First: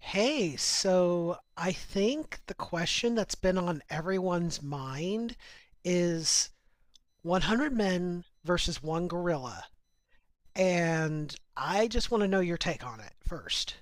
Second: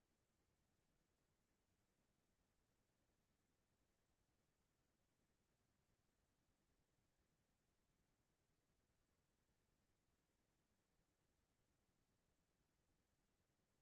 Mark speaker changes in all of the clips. Speaker 1: Hey, so I think the question that's been on everyone's mind is 100 men versus one gorilla. And I just want to know your take on it first.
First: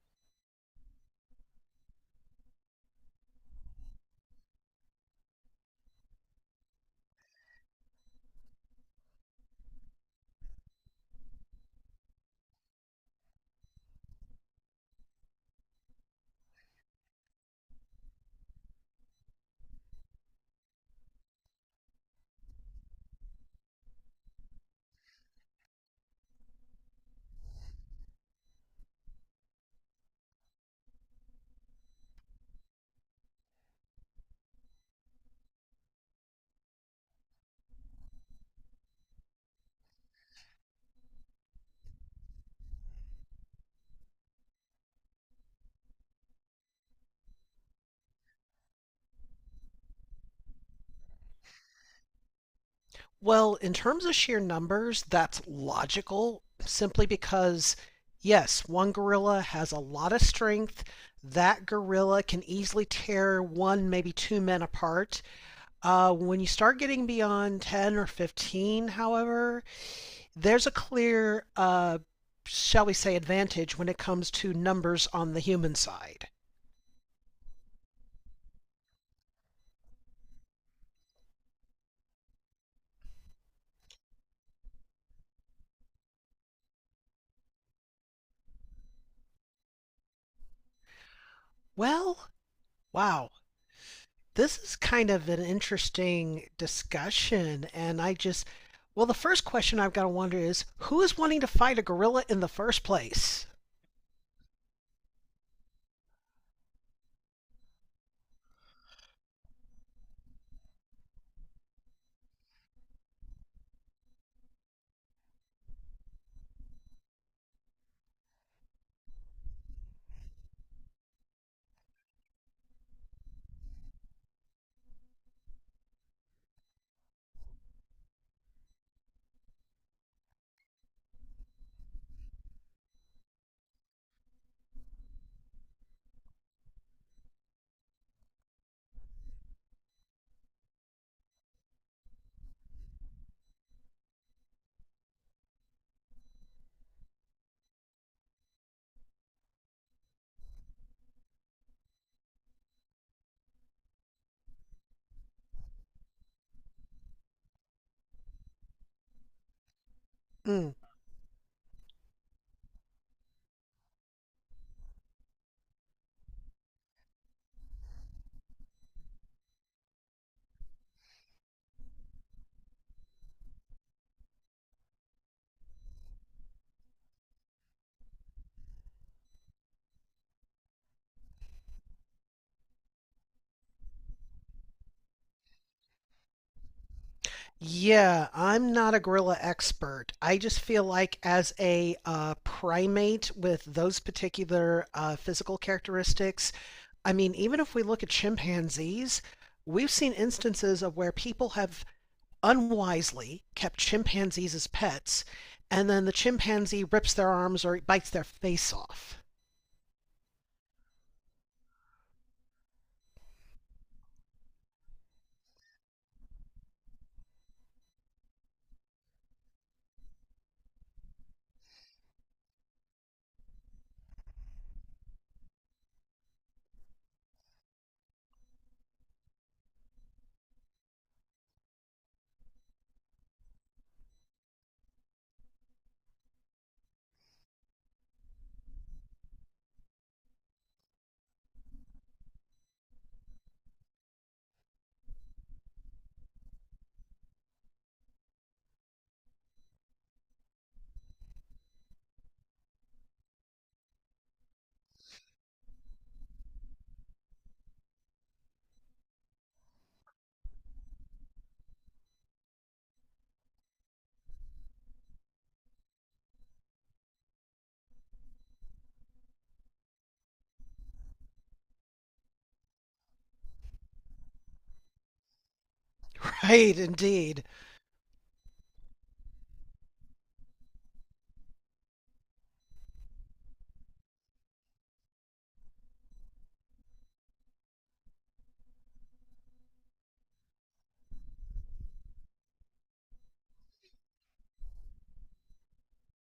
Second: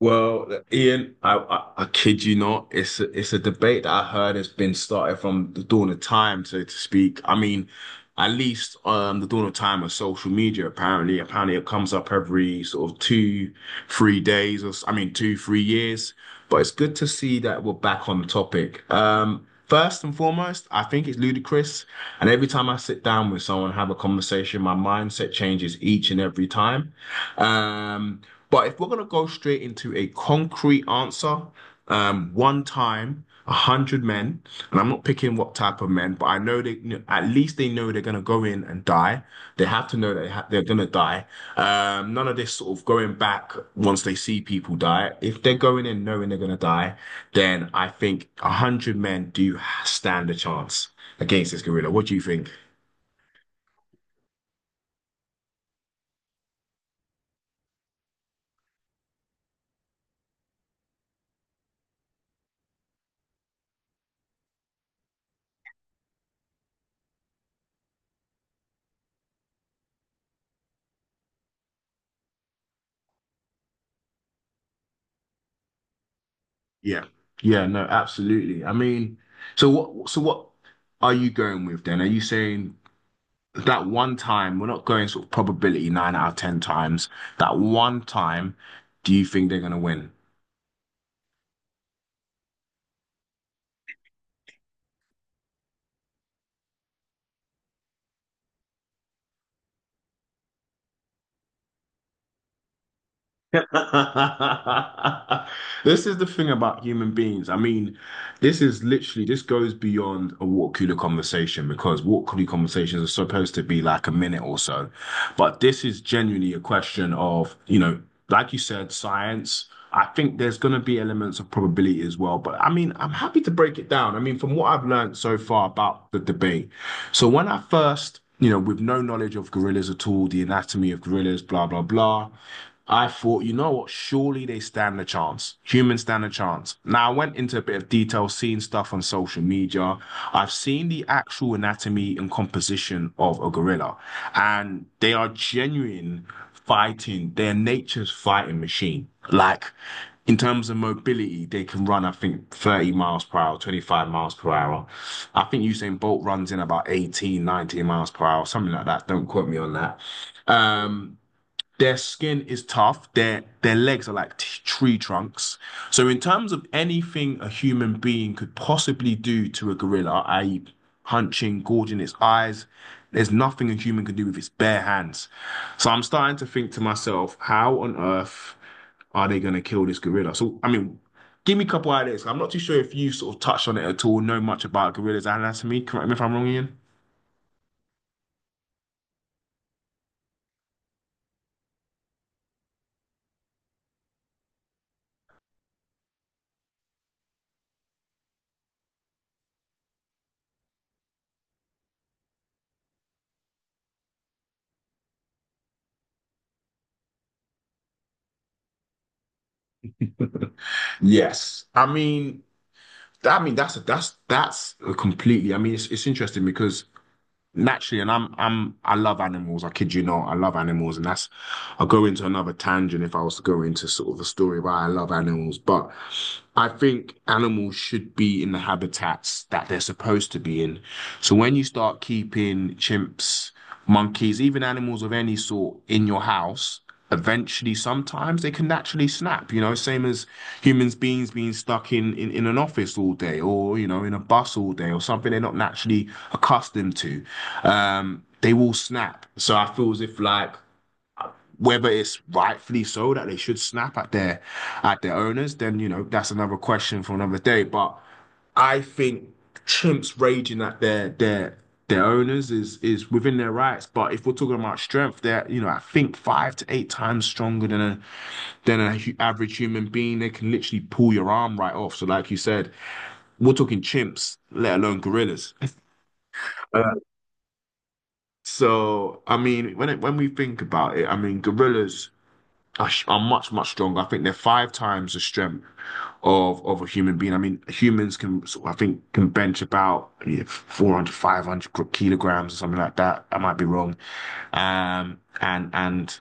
Speaker 2: Well, Ian, I kid you not. It's a debate that I heard has been started from the dawn of time, so to speak. I mean, at least the dawn of time of social media, apparently it comes up every sort of 2-3 days, or I mean 2-3 years, but it's good to see that we're back on the topic. First and foremost, I think it's ludicrous. And every time I sit down with someone and have a conversation, my mindset changes each and every time. Um, but if we're going to go straight into a concrete answer, one time 100 men, and I'm not picking what type of men, but I know they at least they know they're gonna go in and die. They have to know they're gonna die. None of this sort of going back once they see people die. If they're going in knowing they're gonna die, then I think 100 men do stand a chance against this gorilla. What do you think?
Speaker 1: Well, in terms of sheer numbers, that's logical simply because, yes, one gorilla has a lot of strength. That gorilla can easily tear one, maybe two men apart. When you start getting beyond 10 or 15, however, there's a clear, shall we say, advantage when it comes to numbers on the human side.
Speaker 2: Yeah, yeah, no, absolutely. I mean, So what are you going with then? Are you saying that one time, we're not going sort of probability nine out of ten times. That one time, do you think they're gonna win?
Speaker 1: Well, wow, this is kind of an interesting discussion, and well, the first question I've got to wonder is, who is wanting to fight a gorilla in the first place?
Speaker 2: This is the thing about human beings. I mean, this is literally, this goes beyond a water cooler conversation, because water cooler conversations are supposed to be like a minute or so. But this is genuinely a question of, you know, like you said, science. I think there's going to be elements of probability as well. But I mean, I'm happy to break it down. I mean, from what I've learned so far about the debate. So when I first, you know, with no knowledge of gorillas at all, the anatomy of gorillas, blah, blah, blah, I thought, you know what? Surely they stand a chance. Humans stand a chance. Now, I went into a bit of detail, seeing stuff on social media. I've seen the actual anatomy and composition of a gorilla, and they are genuine fighting. They're nature's fighting machine. Like, in terms of mobility, they can run, I think, 30 miles per hour, 25 miles per hour. I think Usain Bolt runs in about 18, 19 miles per hour, something like that. Don't quote me on that.
Speaker 1: Mm.
Speaker 2: Um, their skin is tough. Their legs are like tree trunks. So in terms of anything a human being could possibly do to a gorilla, i.e., punching, gouging its eyes, there's nothing a human can do with its bare hands. So I'm starting to think to myself, how on earth are they going to kill this gorilla? So I mean, give me a couple ideas. I'm not too sure if you sort of touched on it at all, know much about gorilla's anatomy. Correct me if I'm wrong, Ian.
Speaker 1: Yeah, I'm not a gorilla expert. I just feel like as a primate with those particular physical characteristics, I mean, even if we look at chimpanzees, we've seen instances of where people have unwisely kept chimpanzees as pets, and then the chimpanzee rips their arms or bites their face off.
Speaker 2: Yes. I mean, that's completely. I mean, it's interesting because naturally, and I love animals. I kid you not, I love animals, and that's I'll go into another tangent if I was to go into sort of a story why I love animals. But I think animals should be in the habitats that they're supposed to be in. So when you start keeping chimps, monkeys, even animals of any sort in your house, eventually sometimes they can naturally snap, you know, same as humans beings being stuck in an office all day, or, you know, in a bus all day, or something they're not naturally accustomed to. They will snap. So I feel as if like whether it's rightfully so that they should snap at their owners, then you know that's another question for another day. But I think chimps raging at their owners is within their rights. But if we're talking about strength, they're, you know, I think five to eight times stronger than a than an average human being. They can literally pull your arm right off. So like you said, we're talking chimps, let alone gorillas.
Speaker 1: Right,
Speaker 2: Uh,
Speaker 1: indeed.
Speaker 2: so I mean, when we think about it, I mean gorillas are, are much stronger. I think they're five times the strength of a human being. I mean, humans can I think can bench about, yeah, 400, 500 kilograms or something like that. I might be wrong. And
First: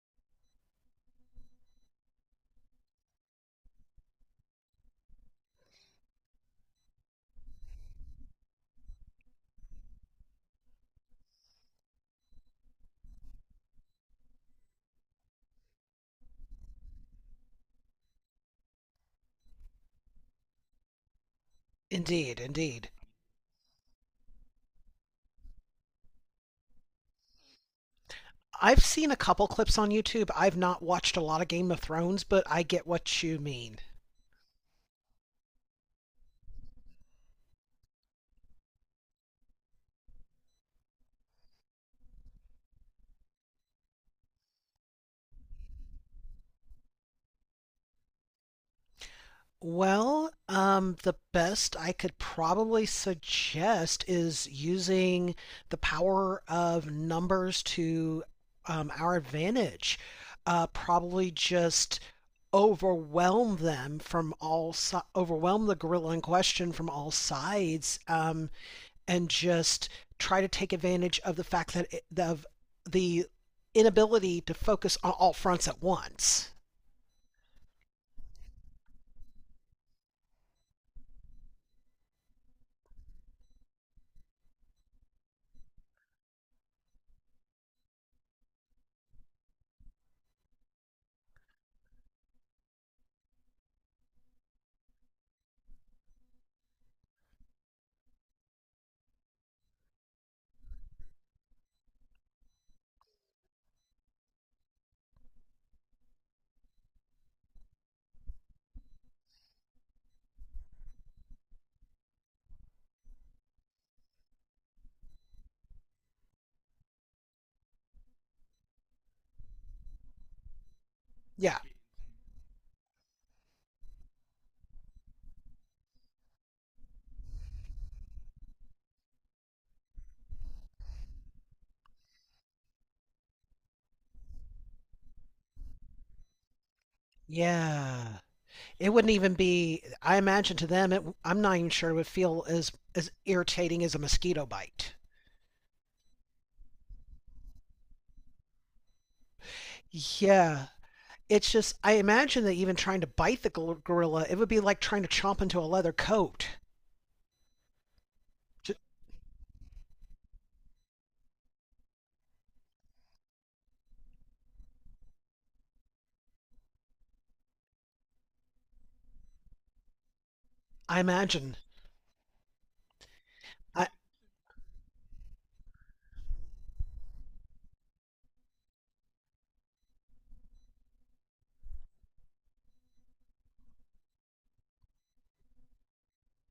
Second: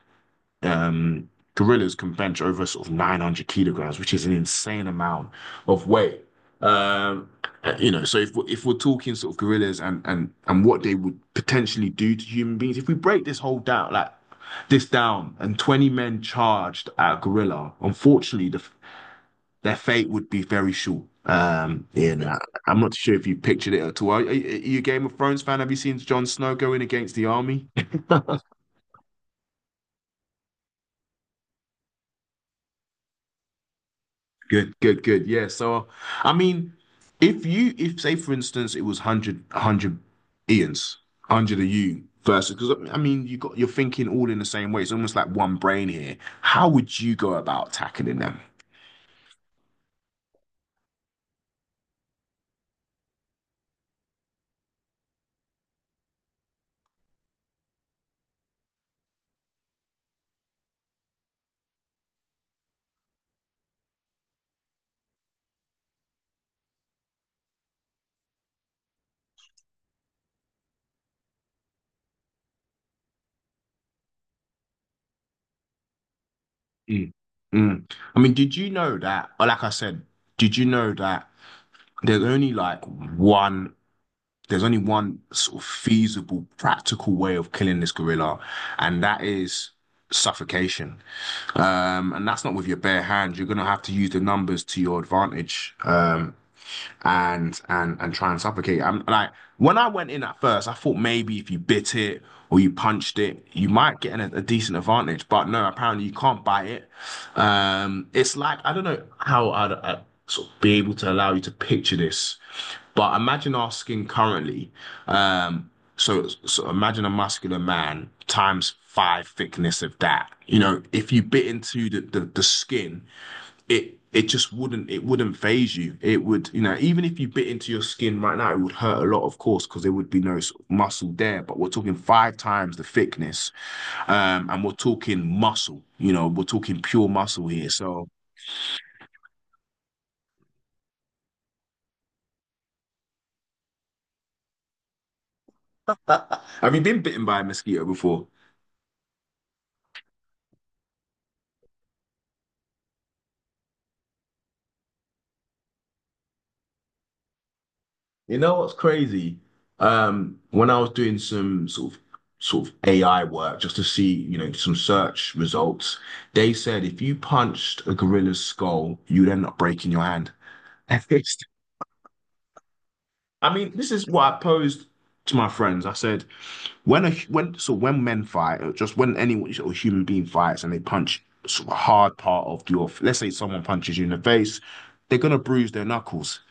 Speaker 2: um, gorillas can bench over sort of 900 kilograms, which is an insane amount of weight. Um, you know, so if we're talking sort of gorillas, and what they would potentially do to human beings, if we break this down, and 20 men charged at a gorilla, unfortunately, their fate would be very short. You know,
Speaker 1: Indeed,
Speaker 2: I'm
Speaker 1: indeed.
Speaker 2: not sure if you pictured it at all. Are you a Game of Thrones fan? Have you seen Jon Snow going against the army?
Speaker 1: I've seen a couple clips on YouTube. I've not watched a lot of Game of Thrones, but I get what you mean.
Speaker 2: Good, good, good. Yeah. So, I mean, if, say, for instance, it was Ian's, 100 of you versus, because I mean, you're thinking all in the same way. It's almost like one brain here. How would you go about tackling them?
Speaker 1: Well, the best I could probably suggest is using the power of numbers to our advantage. Probably just overwhelm the gorilla in question from all sides, and just try to take advantage of the fact that it, of the inability to focus on all fronts at once.
Speaker 2: Mm. Mm. I mean, did you know that, or like I said, did you know that there's only like one there's only one sort of feasible, practical way of killing this gorilla, and that is suffocation. And that's not with your bare hands. You're going to have to use the numbers to your advantage. And try and suffocate. I'm like when I went in at first, I thought maybe if you bit it or you punched it, you might get a decent advantage. But no, apparently you can't bite it. It's like I don't know how I'd sort of be able to allow you to picture this, but imagine our skin currently. Um, so imagine a muscular man times five thickness of that. You know, if you bit
Speaker 1: Yeah,
Speaker 2: into the skin, it just wouldn't phase you. It would, you know, even if you bit into your skin right now, it would hurt a lot, of course, because there would be no sort of muscle there. But we're talking five times the thickness, and we're talking muscle. You know, we're talking pure muscle here. So,
Speaker 1: yeah. It wouldn't even be, I imagine, to them, I'm not even sure it would feel as irritating as a mosquito bite.
Speaker 2: have you been bitten by a mosquito before?
Speaker 1: Yeah, it's just, I imagine that even trying to bite the gorilla, it would be like trying to chomp into a leather coat.
Speaker 2: You know what's
Speaker 1: J-
Speaker 2: crazy? When I was doing some sort of AI work just to see, you know, some search results, they said if you punched a gorilla's skull, you'd end up breaking your hand. I
Speaker 1: I imagine
Speaker 2: mean,
Speaker 1: I
Speaker 2: this is what I posed to my friends. I said, when men fight, or just when any or human being fights, and they punch sort of a hard part of your, let's say someone punches you in the face, they're gonna bruise their knuckles,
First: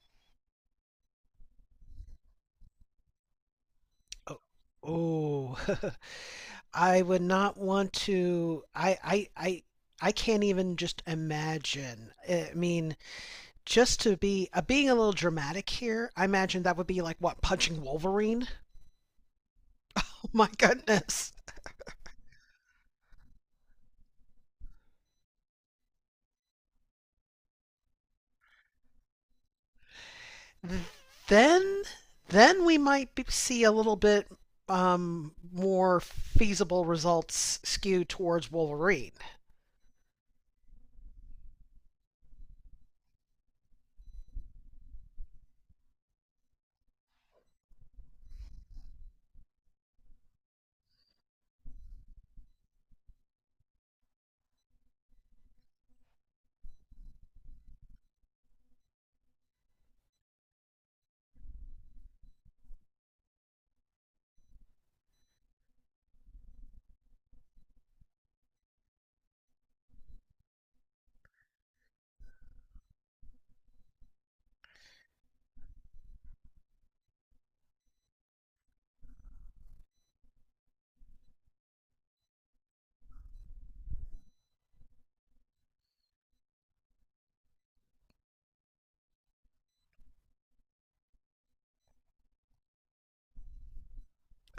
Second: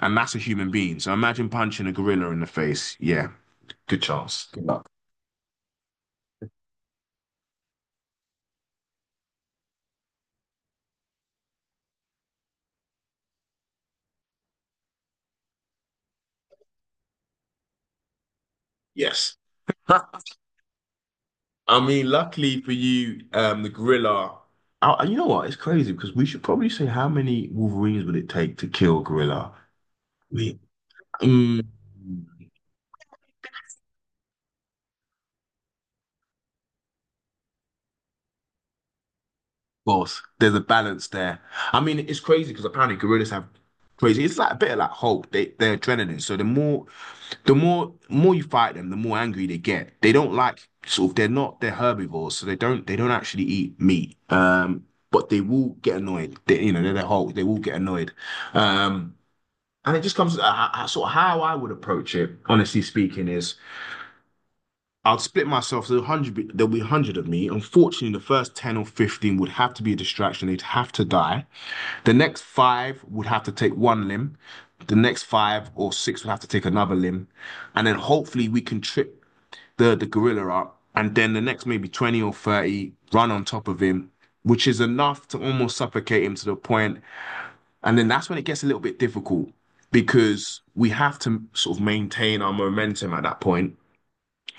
Speaker 2: and that's a human being. So imagine punching a gorilla in the face. Yeah, good
Speaker 1: Oh,
Speaker 2: chance. Good luck.
Speaker 1: oh. I would not want to. I can't even just imagine. I mean, just to be being a little dramatic here, I imagine that would be like what, punching Wolverine?
Speaker 2: Yes.
Speaker 1: Oh my goodness.
Speaker 2: I mean, luckily for you, the gorilla. You know what? It's crazy because we should probably say, how many Wolverines would it take to kill a gorilla? We, um,
Speaker 1: Then then we might be, see a little bit more feasible results skew towards Wolverine.
Speaker 2: both. There's a balance there. I mean, it's crazy because apparently gorillas have crazy. It's like a bit of like Hulk. They're adrenaline. So the more you fight them, the more angry they get. They don't like sort of they're herbivores, so they don't actually eat meat. But they will get annoyed. They, you know, they're the Hulk. They will get annoyed. Um, and it just comes sort of how I would approach it. Honestly speaking, is I'll split myself. So 100, there'll be 100 of me. Unfortunately, the first 10 or 15 would have to be a distraction. They'd have to die. The next five would have to take one limb. The next five or six would have to take another limb. And then hopefully we can trip the gorilla up. And then the next maybe 20 or 30 run on top of him, which is enough to almost suffocate him to the point. And then that's when it gets a little bit difficult because we have to sort of maintain our momentum at that point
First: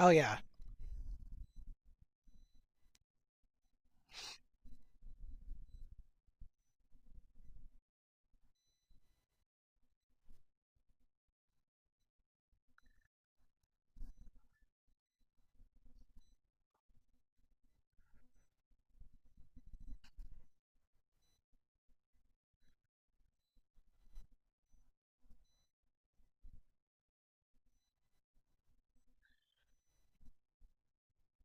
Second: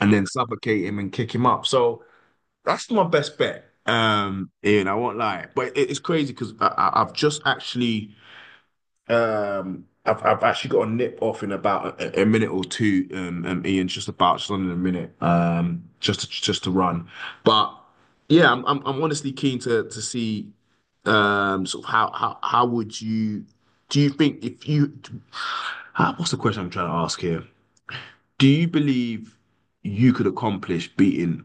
Speaker 1: Oh
Speaker 2: and then
Speaker 1: yeah,
Speaker 2: suffocate him and kick him up. So that's my best bet. Ian, I won't lie, but it's crazy because I've just actually, I've actually got a nip off in about a minute or two, Ian, just about just under a minute, just to, run. But yeah, I'm honestly keen to see, sort of, how would you, do you think if you, what's the question I'm trying to ask here? Do you believe you could accomplish beating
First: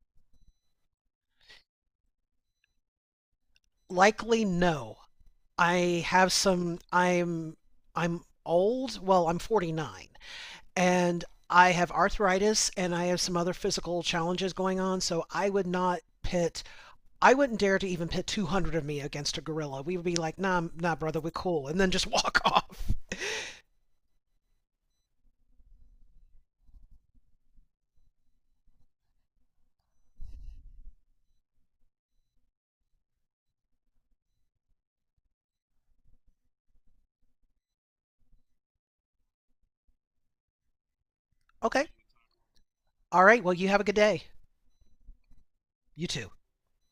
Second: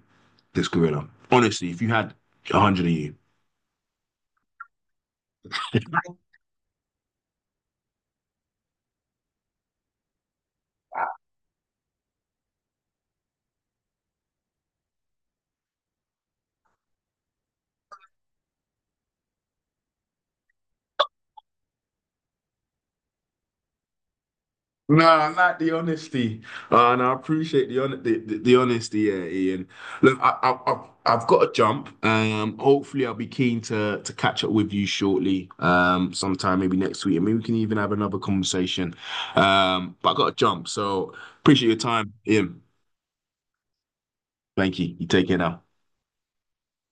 Speaker 2: this gorilla? Honestly, if you had 100 of you.
Speaker 1: likely no. I have some. I'm old. Well, I'm 49, and I have arthritis, and I have some other physical challenges going on. So I would not pit. I wouldn't dare to even pit 200 of me against a gorilla. We would be like, nah, nah, brother, we're cool, and then just walk off.
Speaker 2: No, I like the honesty, and I appreciate the honesty, yeah, Ian. Look, I've got to jump. Hopefully, I'll be keen to catch up with you shortly, sometime maybe next week, and maybe we can even have another conversation. But I got to jump, so appreciate your
Speaker 1: Okay.
Speaker 2: time, Ian.
Speaker 1: All right. Well, you have a good day.
Speaker 2: Thank you. You take care now.
Speaker 1: You too.